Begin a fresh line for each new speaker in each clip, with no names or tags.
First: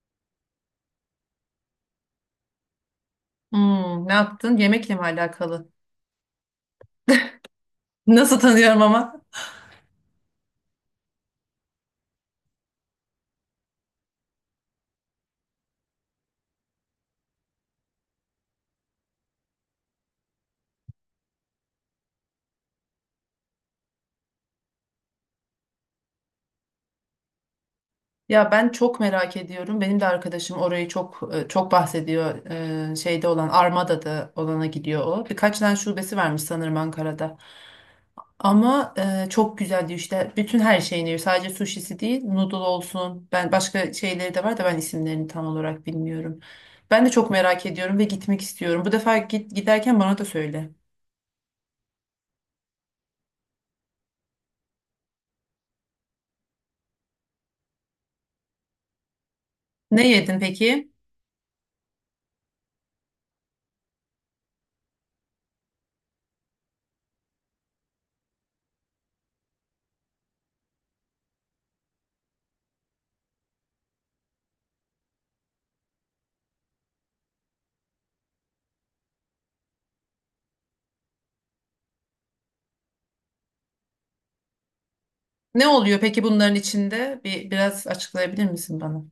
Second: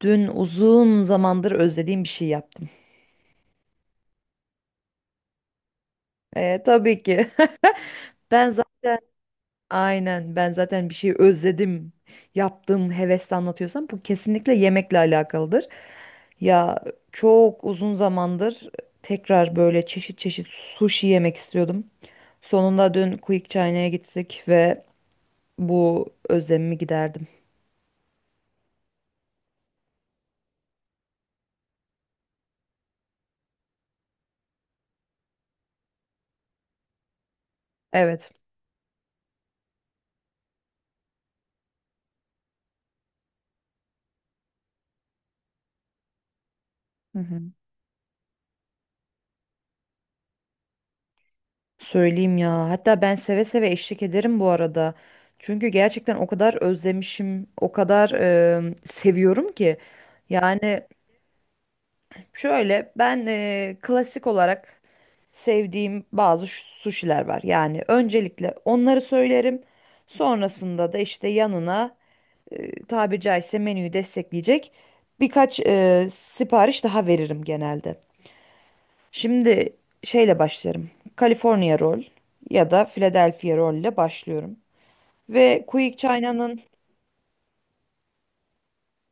Dün uzun zamandır özlediğim bir şey yaptım.
Hmm, ne yaptın? Yemekle mi alakalı?
Tabii ki.
Nasıl
Ben
tanıyorum
zaten
ama?
aynen Ben zaten bir şey özledim. Yaptığım hevesle anlatıyorsam bu kesinlikle yemekle alakalıdır. Ya çok uzun zamandır tekrar böyle çeşit çeşit sushi yemek istiyordum. Sonunda dün Quick China'ya gittik ve bu özlemimi giderdim.
Ya ben çok merak ediyorum. Benim de arkadaşım orayı çok çok bahsediyor. Şeyde olan Armada'da olana gidiyor o. Birkaç tane şubesi varmış sanırım Ankara'da.
Evet.
Ama çok güzel diyor işte. Bütün her şeyini yiyor. Sadece suşisi değil, noodle olsun. Ben başka şeyleri de var da ben isimlerini tam olarak bilmiyorum. Ben de
Hı
çok
hı.
merak ediyorum ve gitmek istiyorum. Bu defa git giderken bana da söyle.
Söyleyeyim ya. Hatta ben seve seve eşlik ederim bu arada. Çünkü gerçekten o kadar özlemişim, o kadar seviyorum ki.
Ne yedin
Yani
peki?
şöyle ben klasik olarak sevdiğim bazı suşiler var. Yani öncelikle onları söylerim. Sonrasında da işte yanına tabiri caizse menüyü destekleyecek birkaç sipariş daha veririm genelde. Şimdi şeyle başlarım. California Roll ya da Philadelphia Roll ile başlıyorum. Ve
Ne
Quick
oluyor peki bunların
China'nın
içinde? Biraz açıklayabilir misin bana?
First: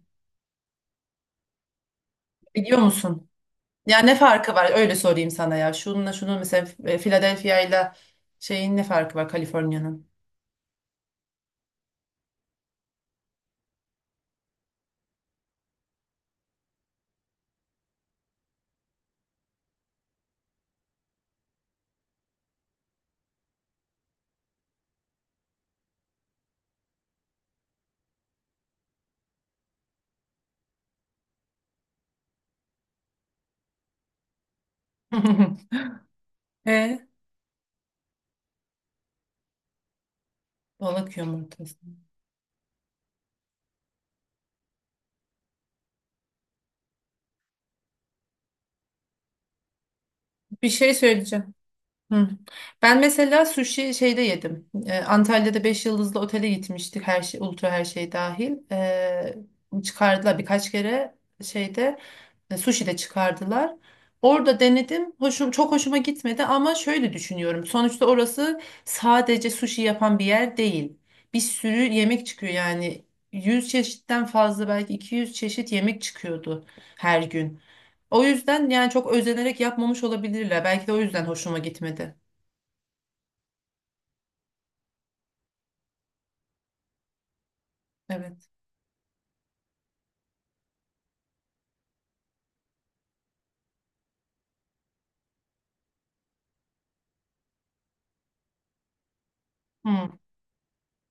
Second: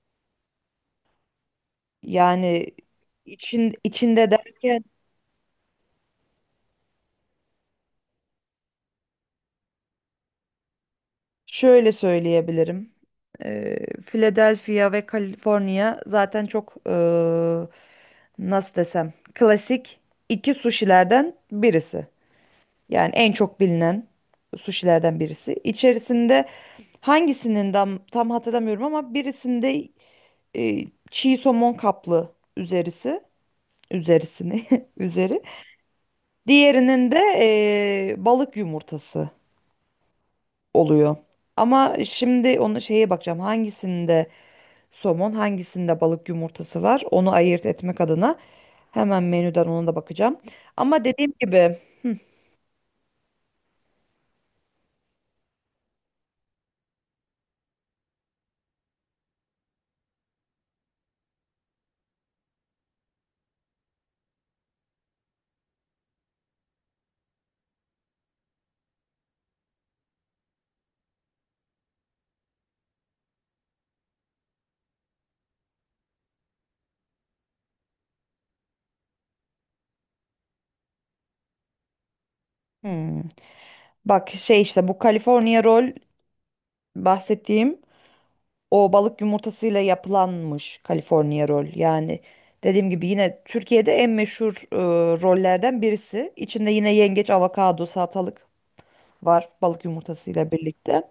yani
Biliyor musun? Ya ne
içinde
farkı var?
derken
Öyle sorayım sana ya. Şununla şunun mesela Philadelphia ile şeyin ne farkı var Kaliforniya'nın?
şöyle söyleyebilirim. Ee, Philadelphia ve California zaten çok nasıl desem, klasik iki suşilerden birisi. Yani en çok bilinen suşilerden birisi. İçerisinde hangisinin tam hatırlamıyorum ama birisinde e, çiğ somon kaplı üzerisi üzerisini üzeri.
E,
Diğerinin de balık yumurtası
balık
oluyor.
yumurtası.
Ama şimdi onu şeye bakacağım, hangisinde somon hangisinde balık yumurtası var, onu ayırt etmek adına hemen menüden ona da bakacağım.
Bir şey
Ama dediğim
söyleyeceğim.
gibi,
Hı. Ben mesela sushi şeyde yedim. Antalya'da 5 yıldızlı otele gitmiştik. Her şey, ultra her şey dahil. Çıkardılar birkaç kere şeyde sushi de çıkardılar. Orada denedim. Hoşum, çok hoşuma gitmedi ama şöyle düşünüyorum. Sonuçta orası sadece sushi yapan bir yer değil. Bir sürü yemek çıkıyor yani. 100 çeşitten fazla belki 200 çeşit yemek çıkıyordu her gün. O yüzden yani çok özenerek yapmamış olabilirler. Belki de o yüzden hoşuma gitmedi.
hmm, bak şey işte bu California roll bahsettiğim.
Evet.
O balık yumurtasıyla yapılanmış California roll. Yani dediğim gibi yine Türkiye'de en meşhur rollerden birisi. İçinde yine yengeç, avokado, salatalık var, balık
Hmm.
yumurtasıyla birlikte.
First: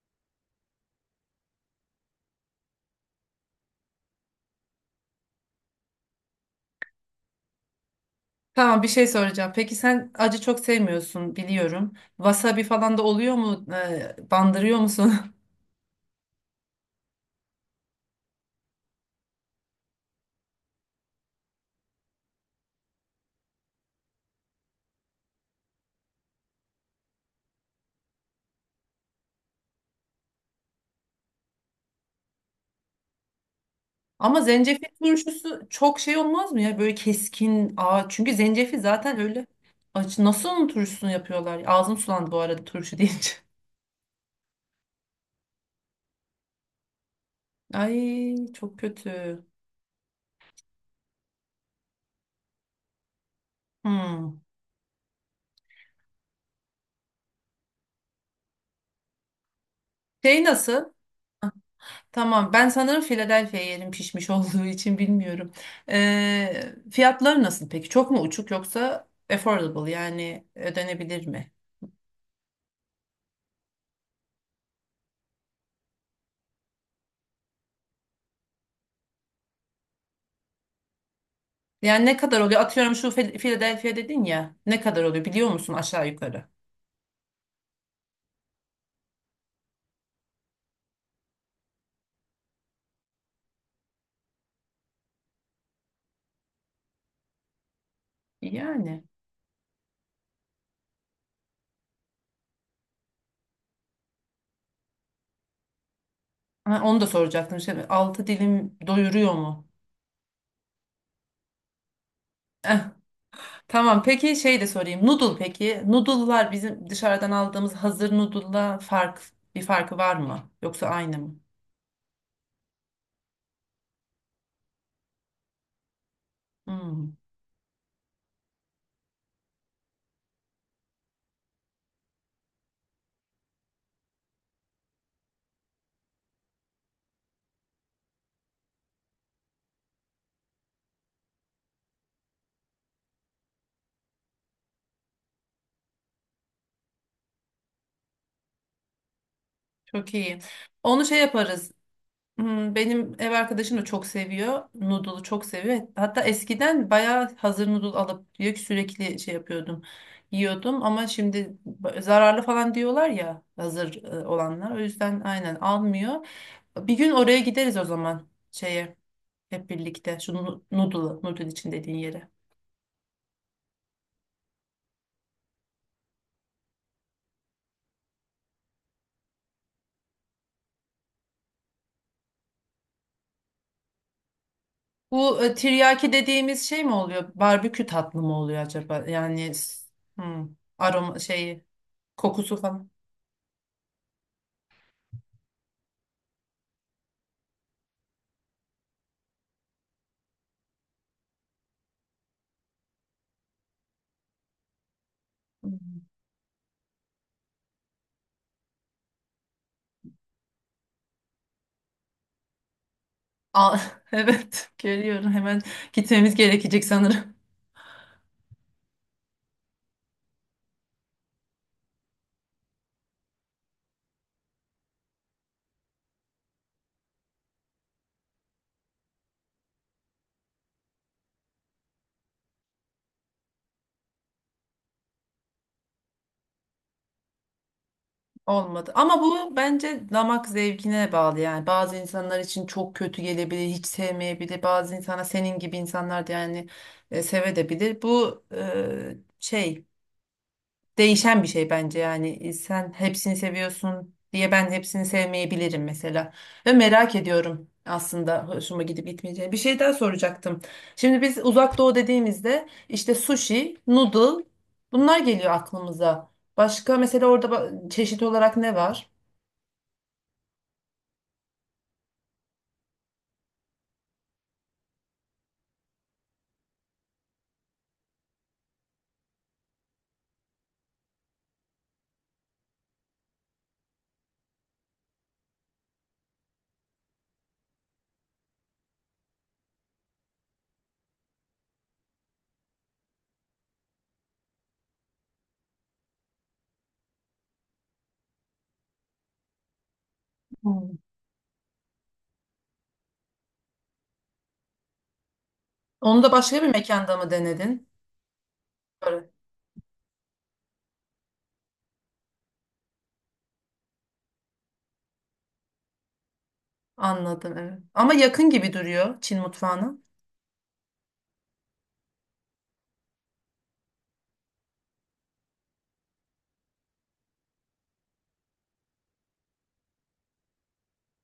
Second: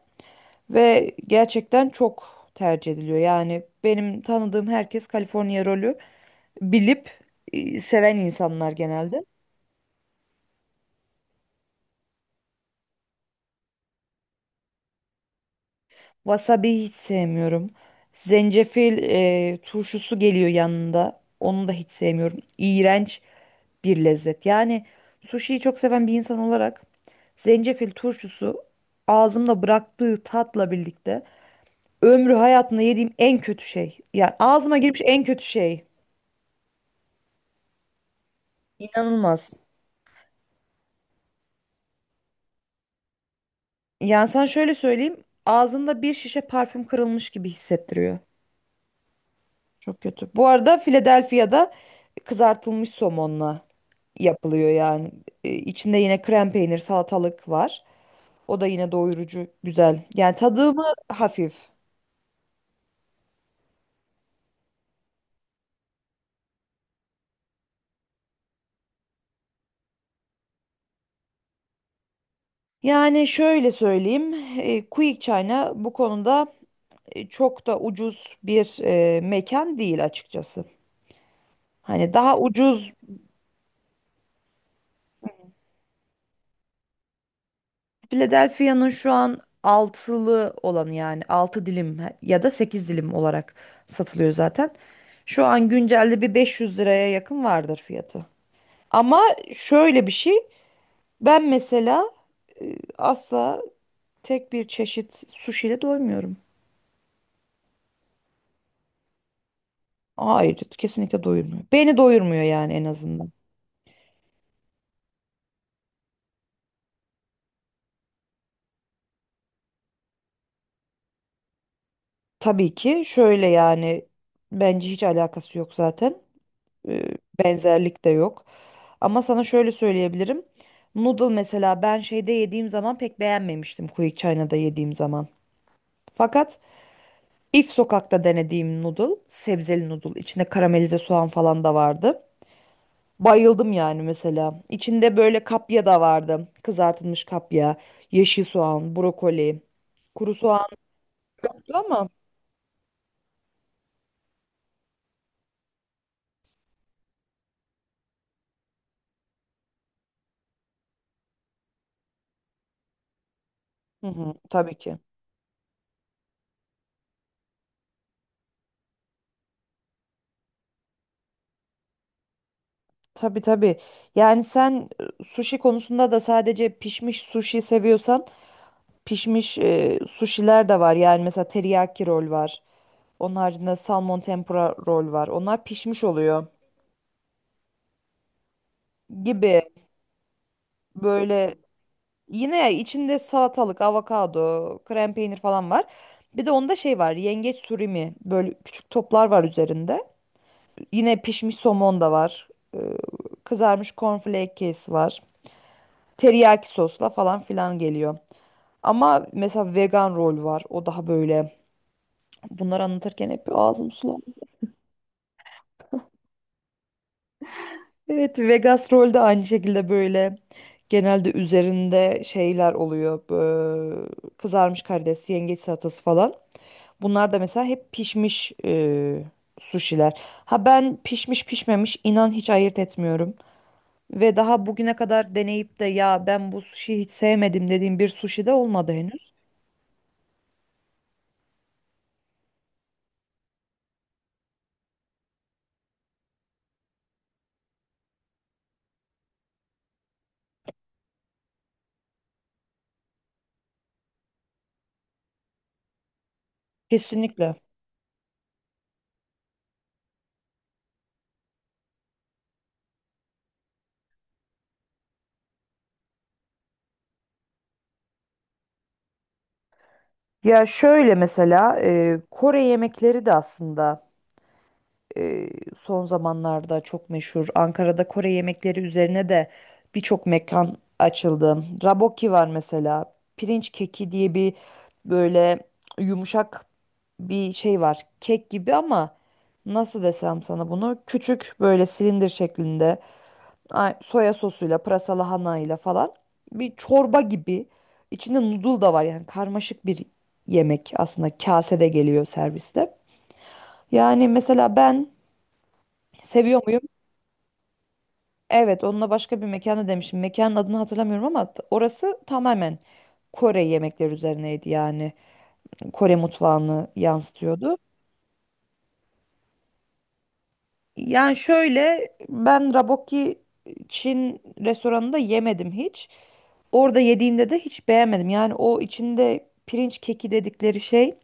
Ve gerçekten çok tercih ediliyor. Yani benim tanıdığım herkes California rolü bilip seven insanlar
Tamam bir şey
genelde.
soracağım. Peki sen acı çok sevmiyorsun biliyorum. Wasabi falan da oluyor mu? Bandırıyor musun?
Wasabi hiç sevmiyorum. Zencefil turşusu geliyor yanında. Onu da hiç sevmiyorum. İğrenç bir lezzet. Yani sushiyi çok seven bir insan olarak zencefil turşusu ağzımda bıraktığı tatla birlikte ömrü hayatımda yediğim en kötü şey. Yani
Ama
ağzıma
zencefil
girmiş en kötü
turşusu
şey.
çok şey olmaz mı ya? Böyle keskin. Aa, çünkü zencefil zaten öyle.
İnanılmaz.
Acı. Nasıl onun turşusunu yapıyorlar? Ağzım sulandı bu arada turşu deyince.
Yani sana şöyle söyleyeyim. Ağzında bir şişe parfüm kırılmış gibi hissettiriyor.
Ay çok kötü.
Çok kötü. Bu arada Philadelphia'da kızartılmış somonla
Hmm.
yapılıyor yani. İçinde yine krem peynir, salatalık var. O da yine doyurucu, güzel. Yani
Şey nasıl?
tadımı hafif.
Tamam, ben sanırım Philadelphia yerim pişmiş olduğu için bilmiyorum. Fiyatları nasıl peki? Çok mu uçuk yoksa affordable yani ödenebilir mi?
Yani şöyle söyleyeyim, Quick China bu konuda çok da ucuz bir mekan değil açıkçası.
Yani
Hani
ne
daha
kadar oluyor?
ucuz,
Atıyorum şu Philadelphia dedin ya. Ne kadar oluyor biliyor musun aşağı yukarı?
Philadelphia'nın şu an altılı olanı yani 6 dilim ya da 8 dilim olarak satılıyor zaten. Şu an güncelde bir 500 liraya yakın vardır fiyatı.
Yani.
Ama şöyle bir şey, ben mesela asla tek bir çeşit sushi ile doymuyorum.
Ha, onu da soracaktım. Şey, altı dilim doyuruyor mu?
Hayır, kesinlikle doyurmuyor. Beni doyurmuyor yani
Eh,
en azından.
tamam peki şey de sorayım. Noodle peki. Noodle'lar bizim dışarıdan aldığımız hazır noodle'la bir farkı var mı? Yoksa aynı mı?
Tabii ki şöyle yani bence hiç alakası yok zaten. Ee,
Hmm.
Benzerlik de yok. Ama sana şöyle söyleyebilirim. Noodle mesela ben şeyde yediğim zaman pek beğenmemiştim, Quick China'da yediğim zaman. Fakat If sokakta denediğim noodle, sebzeli noodle, içinde karamelize soğan falan da vardı. Bayıldım yani mesela. İçinde böyle kapya da vardı. Kızartılmış kapya, yeşil soğan, brokoli,
Çok
kuru
iyi.
soğan
Onu şey yaparız.
yoktu ama.
Hmm, benim ev arkadaşım da çok seviyor. Noodle'u çok seviyor. Hatta eskiden bayağı hazır noodle alıp diyor ki sürekli şey yapıyordum. Yiyordum ama şimdi zararlı falan diyorlar ya hazır
Hı hı,
olanlar.
tabii
O
ki.
yüzden aynen almıyor. Bir gün oraya gideriz o zaman şeye hep birlikte. Şu noodle'ı, noodle için dediğin yere.
Tabii tabii. Yani sen sushi konusunda da sadece pişmiş sushi seviyorsan pişmiş sushiler de var. Yani mesela teriyaki rol var. Onun haricinde salmon tempura rol var.
Bu
Onlar pişmiş
tiryaki
oluyor
dediğimiz şey mi oluyor? Barbekü tatlı mı oluyor acaba? Yani
gibi,
hmm, aroma
böyle
şeyi, kokusu
yine
falan.
içinde salatalık, avokado, krem peynir falan var. Bir de onda şey var. Yengeç surimi, böyle küçük toplar var üzerinde. Yine pişmiş somon da var. e, Kızarmış cornflake kesi var.
Hmm.
Teriyaki sosla falan filan geliyor. Ama mesela vegan rol var. O daha böyle. Bunları anlatırken hep
Aa,
ağzım sulandı.
evet, görüyorum. Hemen gitmemiz gerekecek sanırım.
Evet, Vegas rol de aynı şekilde böyle. Genelde üzerinde şeyler oluyor. Kızarmış karides, yengeç salatası falan. Bunlar da mesela hep pişmiş suşiler. Ha, ben pişmiş pişmemiş inan hiç ayırt etmiyorum. Ve daha bugüne kadar deneyip de ya ben bu suşiyi hiç sevmedim dediğim bir suşi de
Olmadı.
olmadı
Ama
henüz.
bu bence damak zevkine bağlı yani. Bazı insanlar için çok kötü gelebilir, hiç sevmeyebilir. Bazı insana senin gibi insanlar da yani sevebilir. Bu şey değişen bir şey bence yani. E, sen hepsini seviyorsun diye ben hepsini sevmeyebilirim mesela ve merak
Kesinlikle.
ediyorum aslında hoşuma gidip gitmeyeceğini. Bir şey daha soracaktım. Şimdi biz uzak doğu dediğimizde işte sushi, noodle bunlar geliyor aklımıza. Başka mesela orada çeşit olarak ne var?
Ya şöyle mesela Kore yemekleri de aslında e, son zamanlarda çok meşhur. Ankara'da Kore yemekleri üzerine de birçok mekan açıldı. Raboki var mesela. Pirinç keki diye bir, böyle yumuşak bir şey var. Kek gibi ama nasıl desem sana bunu? Küçük böyle silindir şeklinde. Ay, soya sosuyla, pırasalı lahanayla falan, bir çorba gibi. İçinde noodle da var, yani karmaşık bir yemek
Hmm.
aslında, kasede geliyor serviste. Yani mesela ben
Onu da başka
seviyor
bir
muyum?
mekanda mı denedin?
Evet, onunla
Evet.
başka bir mekana demişim. Mekanın adını hatırlamıyorum ama orası tamamen Kore yemekleri üzerineydi yani. Kore mutfağını
Anladım
yansıtıyordu.
evet. Ama yakın gibi duruyor Çin mutfağına.
Yani şöyle, ben raboki Çin restoranında yemedim hiç. Orada yediğimde de hiç beğenmedim. Yani o içinde pirinç keki dedikleri şey,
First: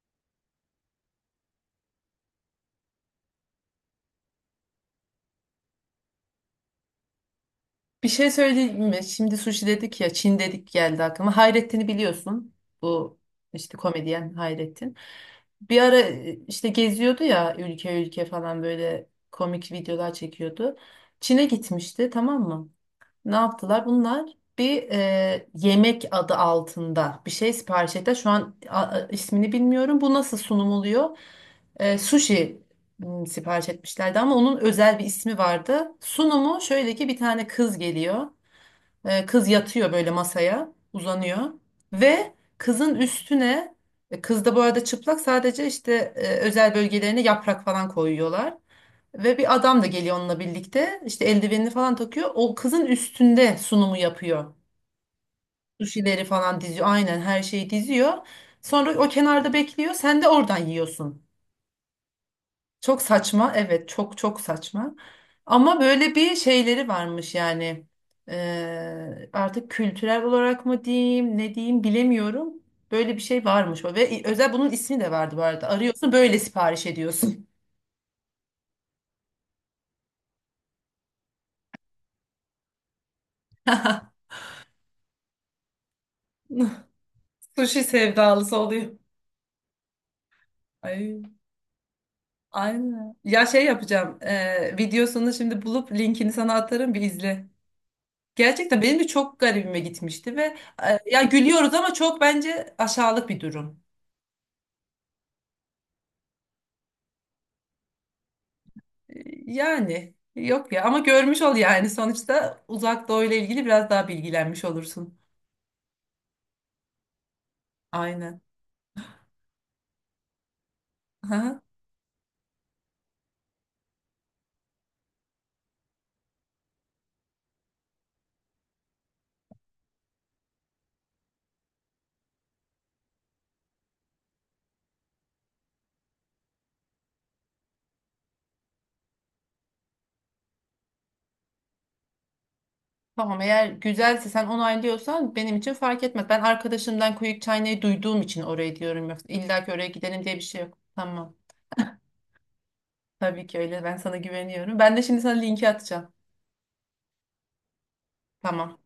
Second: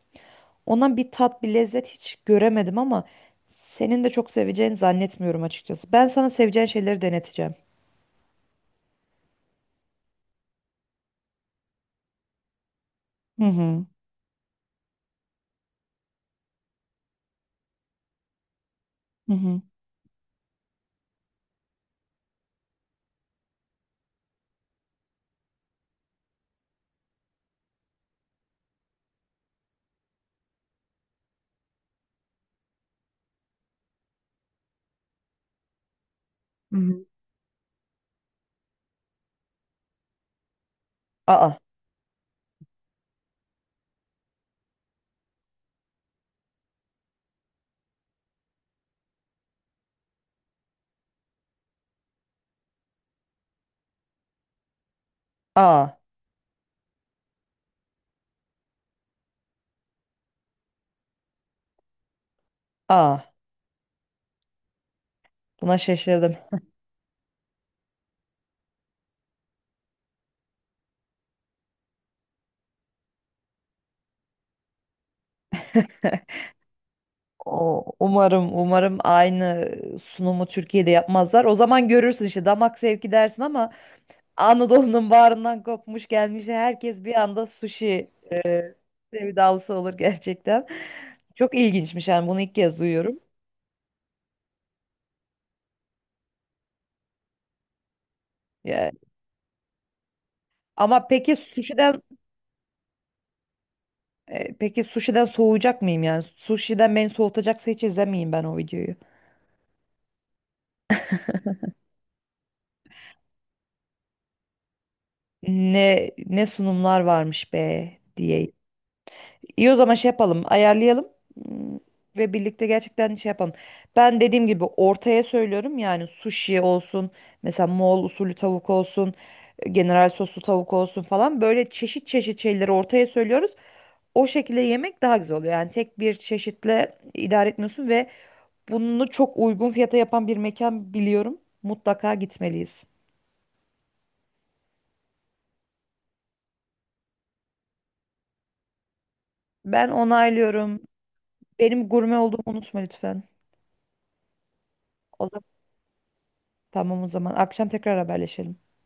ondan bir tat bir lezzet hiç göremedim, ama senin de çok seveceğini zannetmiyorum açıkçası. Ben sana seveceğin şeyleri deneteceğim.
Bir şey söyleyeyim mi? Şimdi sushi dedik ya, Çin dedik geldi aklıma. Hayrettin'i biliyorsun. Bu
Hı
işte
hı.
komedyen Hayrettin. Bir ara işte geziyordu ya ülke ülke falan böyle
Hı hı.
komik videolar çekiyordu. Çin'e gitmişti tamam mı? Ne yaptılar? Bunlar bir yemek adı altında bir şey sipariş ettiler. Şu an ismini bilmiyorum. Bu nasıl sunum oluyor? Sushi sipariş etmişlerdi ama onun özel bir ismi vardı. Sunumu
Hı
şöyle
hı.
ki bir tane kız geliyor. E, kız yatıyor böyle masaya, uzanıyor
Aa,
ve kızın üstüne kız da bu arada çıplak sadece işte özel bölgelerine yaprak falan koyuyorlar. Ve bir adam da geliyor onunla birlikte. İşte eldivenini falan takıyor. O kızın üstünde sunumu yapıyor.
aa,
Sushi'leri falan diziyor. Aynen her şeyi diziyor. Sonra o kenarda bekliyor. Sen de oradan yiyorsun. Çok
aa.
saçma. Evet, çok çok saçma.
Buna
Ama böyle bir
şaşırdım.
şeyleri varmış yani. Artık kültürel olarak mı diyeyim, ne diyeyim bilemiyorum. Böyle bir şey varmış. Ve özel bunun ismi de vardı bu arada. Arıyorsun böyle sipariş ediyorsun.
O, umarım aynı sunumu Türkiye'de yapmazlar. O zaman görürsün işte damak zevki dersin, ama Anadolu'nun bağrından kopmuş gelmiş herkes bir anda
Sushi
sushi
sevdalısı
e,
oluyor.
sevdalısı olur gerçekten.
Ay.
Çok ilginçmiş yani, bunu ilk kez
Aynen.
duyuyorum.
Ya şey yapacağım. Videosunu şimdi bulup linkini sana atarım bir izle. Gerçekten
Yani,
benim de çok garibime gitmişti ve
ama
ya
peki
gülüyoruz ama
sushi'den
çok bence aşağılık bir durum.
peki sushi'den soğuyacak mıyım yani? Sushi'den beni soğutacaksa hiç izlemeyeyim ben o videoyu.
E, yani yok ya ama görmüş ol yani sonuçta Uzak Doğu ile ilgili biraz daha bilgilenmiş olursun.
Ne sunumlar varmış be
Aynen.
diye. İyi o zaman şey yapalım, ayarlayalım.
Aha.
Hmm, ve birlikte gerçekten şey yapalım. Ben dediğim gibi ortaya söylüyorum, yani sushi olsun, mesela Moğol usulü tavuk olsun, general soslu tavuk olsun falan, böyle çeşit çeşit şeyleri ortaya söylüyoruz. O şekilde yemek daha güzel oluyor. Yani tek bir çeşitle idare etmiyorsun ve bunu çok uygun fiyata yapan bir mekan biliyorum. Mutlaka gitmeliyiz.
Tamam eğer güzelse sen onaylıyorsan benim için fark etmez. Ben arkadaşımdan Kuyuk Çaynay'ı duyduğum için oraya diyorum yoksa illa ki oraya
Ben
gidelim diye bir şey yok.
onaylıyorum.
Tamam.
Benim gurme olduğumu unutma lütfen.
Tabii ki öyle. Ben sana güveniyorum. Ben de şimdi
O
sana
zaman,
linki atacağım.
tamam, o zaman akşam tekrar haberleşelim.
Tamam.